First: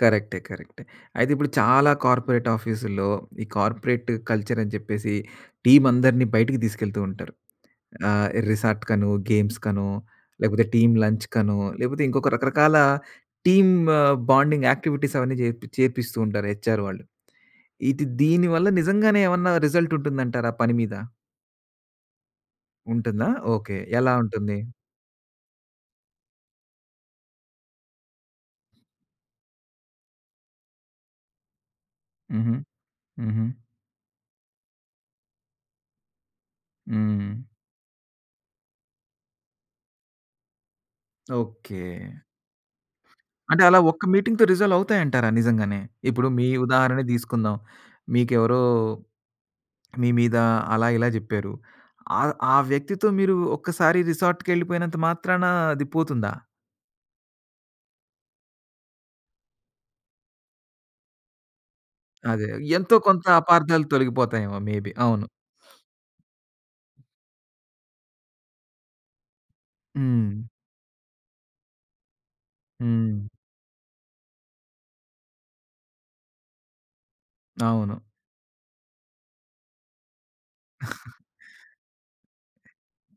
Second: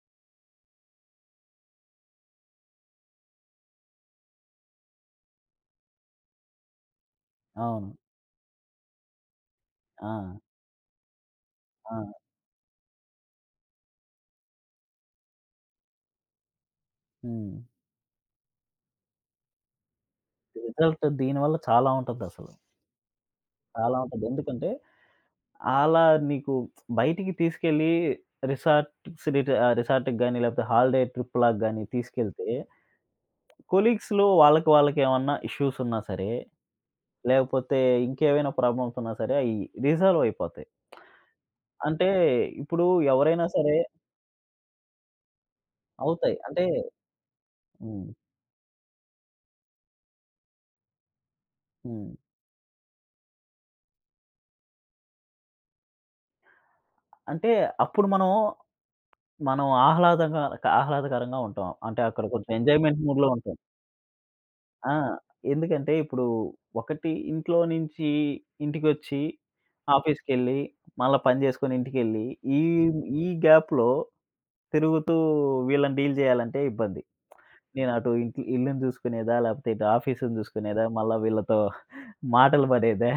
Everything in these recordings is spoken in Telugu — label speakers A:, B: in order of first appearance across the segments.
A: కరెక్టే, కరెక్టే. అయితే ఇప్పుడు చాలా కార్పొరేట్ ఆఫీసుల్లో, ఈ కార్పొరేట్ కల్చరని చెప్పేసి టీమ్ అందరిని బయటికి దీసుకెళ్తూ ఉంటారు.
B: అవును.
A: ఆహ్, రిసార్ట్‌కనో, గేమ్స్‌కనో
B: ఆ!
A: లేకపోతే టీమ్ లంచ్‌కనో లేపోతే
B: ఆ!
A: ఇంకొక రకరకాల టీమ్ బాండింగ్ యాక్టివిటీస్ అవన్నీ జేపిచ్చి చేపిస్తూ ఉంటారు. హెచ్ఆర్ వాళ్ళు.
B: హ్మ్.
A: ఇది దీనివల్ల నిజంగానే ఏవన్నా రిజల్ట్ ఉంటుందంటారా పని మీద?
B: రిజల్ట్ దీనివల్ల చాలా ఉంటదసలు.
A: ఉంటుందా? ఓకే.
B: చాలా
A: ఎలా
B: ఉంటది.
A: ఉంటుంది?
B: ఎందుకంటే ఆలా నీకు బయటికి తీసుకెళ్ళి రిసార్ట్ సీట్ ఆహ్, రిసార్ట్‌కి గాని లేకపోతే హాలిడే ట్రిప్పు లాగా గాని తీసుకెళ్తే
A: హుహు. హుహు.
B: కొలీగ్స్‌లో వాళ్ళకి వాళ్ళకి ఏవన్నా ఇష్యూస్ ఉన్నా సరే
A: హ్మ్.
B: లేకపోతే ఇంకేవైనా ప్రాబ్లమ్స్ ఉన్నా సరే అయ్యి రిజాల్వయిపోతాయి.
A: ఓకే.
B: అంటే ఇప్పుడు ఎవరైనా
A: అంటే
B: సరే
A: అలా ఒక్క మీటింగ్‌తో రిజాల్వ్ అవుతాయంటారా నిజంగానే? ఇప్పుడు
B: అవుతాయి.
A: మీ
B: అంటే
A: ఉదాహరణే దీసుకుందాం.
B: హ్మ్.
A: మీకెవరో మీ మీద అలా, ఇలా జెప్పారు.
B: హ్మ్.
A: ఆహ్, ఆ వ్యక్తితో మీరు ఒక్కసారి రిసార్ట్‌కెళ్లిపోయినంత మాత్రాన అది పోతుందా?
B: అంటే అప్పుడు మనం, మనం ఆహ్లాదంగా క ఆహ్లాదకరంగా ఉంటాం. అంటే అక్కడ
A: అదే
B: కొంచెం
A: ఎంతో
B: ఎంజాయ్‌మెంట్
A: కొంత
B: మూడ్‌లో ఉంటాం.
A: అపార్ధాలు తొలగిపోతాయేమో! మే బి,
B: ఆ!
A: అవును.
B: ఎందుకంటే ఇప్పుడు ఒకటి ఇంట్లో నుంచి ఇంటికొచ్చి,
A: హ్మ్.
B: ఆఫీస్‌కెళ్ళి, మళ్ళా పనిచేసుకొని ఇంటికెళ్ళి, ఈ హ్మ్,
A: హ్మ్.
B: ఈ గాప్‌లో తిరుగుతూ వీళ్ళని డీల్ జేయాలంటే ఇబ్బంది. నేను
A: అవును.
B: అటు ఇంటి ఇల్లుని చూసుకునేదా? లేపోతే ఇటు ఆఫీసును చూసుకునేదా? మళ్ళా వీళ్ళతో మాటలు పడేదా?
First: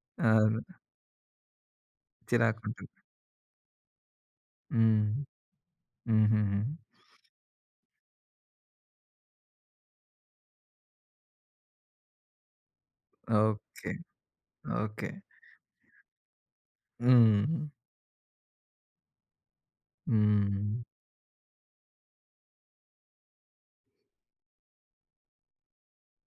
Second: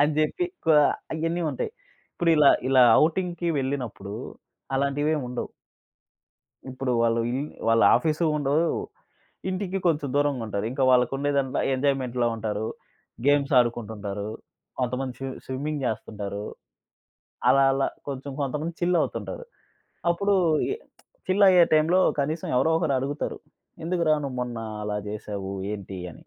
B: అని చెప్పి క
A: అవును.
B: ఇయన్నీ ఉంటాయి. ఇప్పుడు ఇలా ఇలా
A: చిరాకుంటుంది.
B: ఔటింగ్‌కి వెళ్ళినప్పుడు
A: హ్మ్.
B: అలాంటివేమి ఉండవు.
A: హుహుహు.
B: ఇప్పుడు వాళ్ళు వ్యూ వాళ్ళ ఆఫీసు ఉండవు. ఇంటికి కొంచెం దూరంగుంటారు. ఇంక వాళ్ళకు ఉండేదంటా ఎంజాయ్‌మెంట్‌లో ఉంటారు. Games
A: okay.
B: ఆడుకుంటుంటారు.
A: ఓకే.
B: కొంతమంది స్వి స్విమ్మింగ్ జేస్తుంటారు. అలా
A: హ్మ్.
B: అలా కొంచెం కొంతమంది చిల్లవుతుంటారు. అప్పుడు ఈ
A: హ్మ్.
B: చిల్లయ్యే టైమ్‌లో కనీసం ఎవరో ఒకరు అడుగుతరు. "ఎందుకురా నువ్వు మొన్న అలా చేసావు? ఏంటి" అని.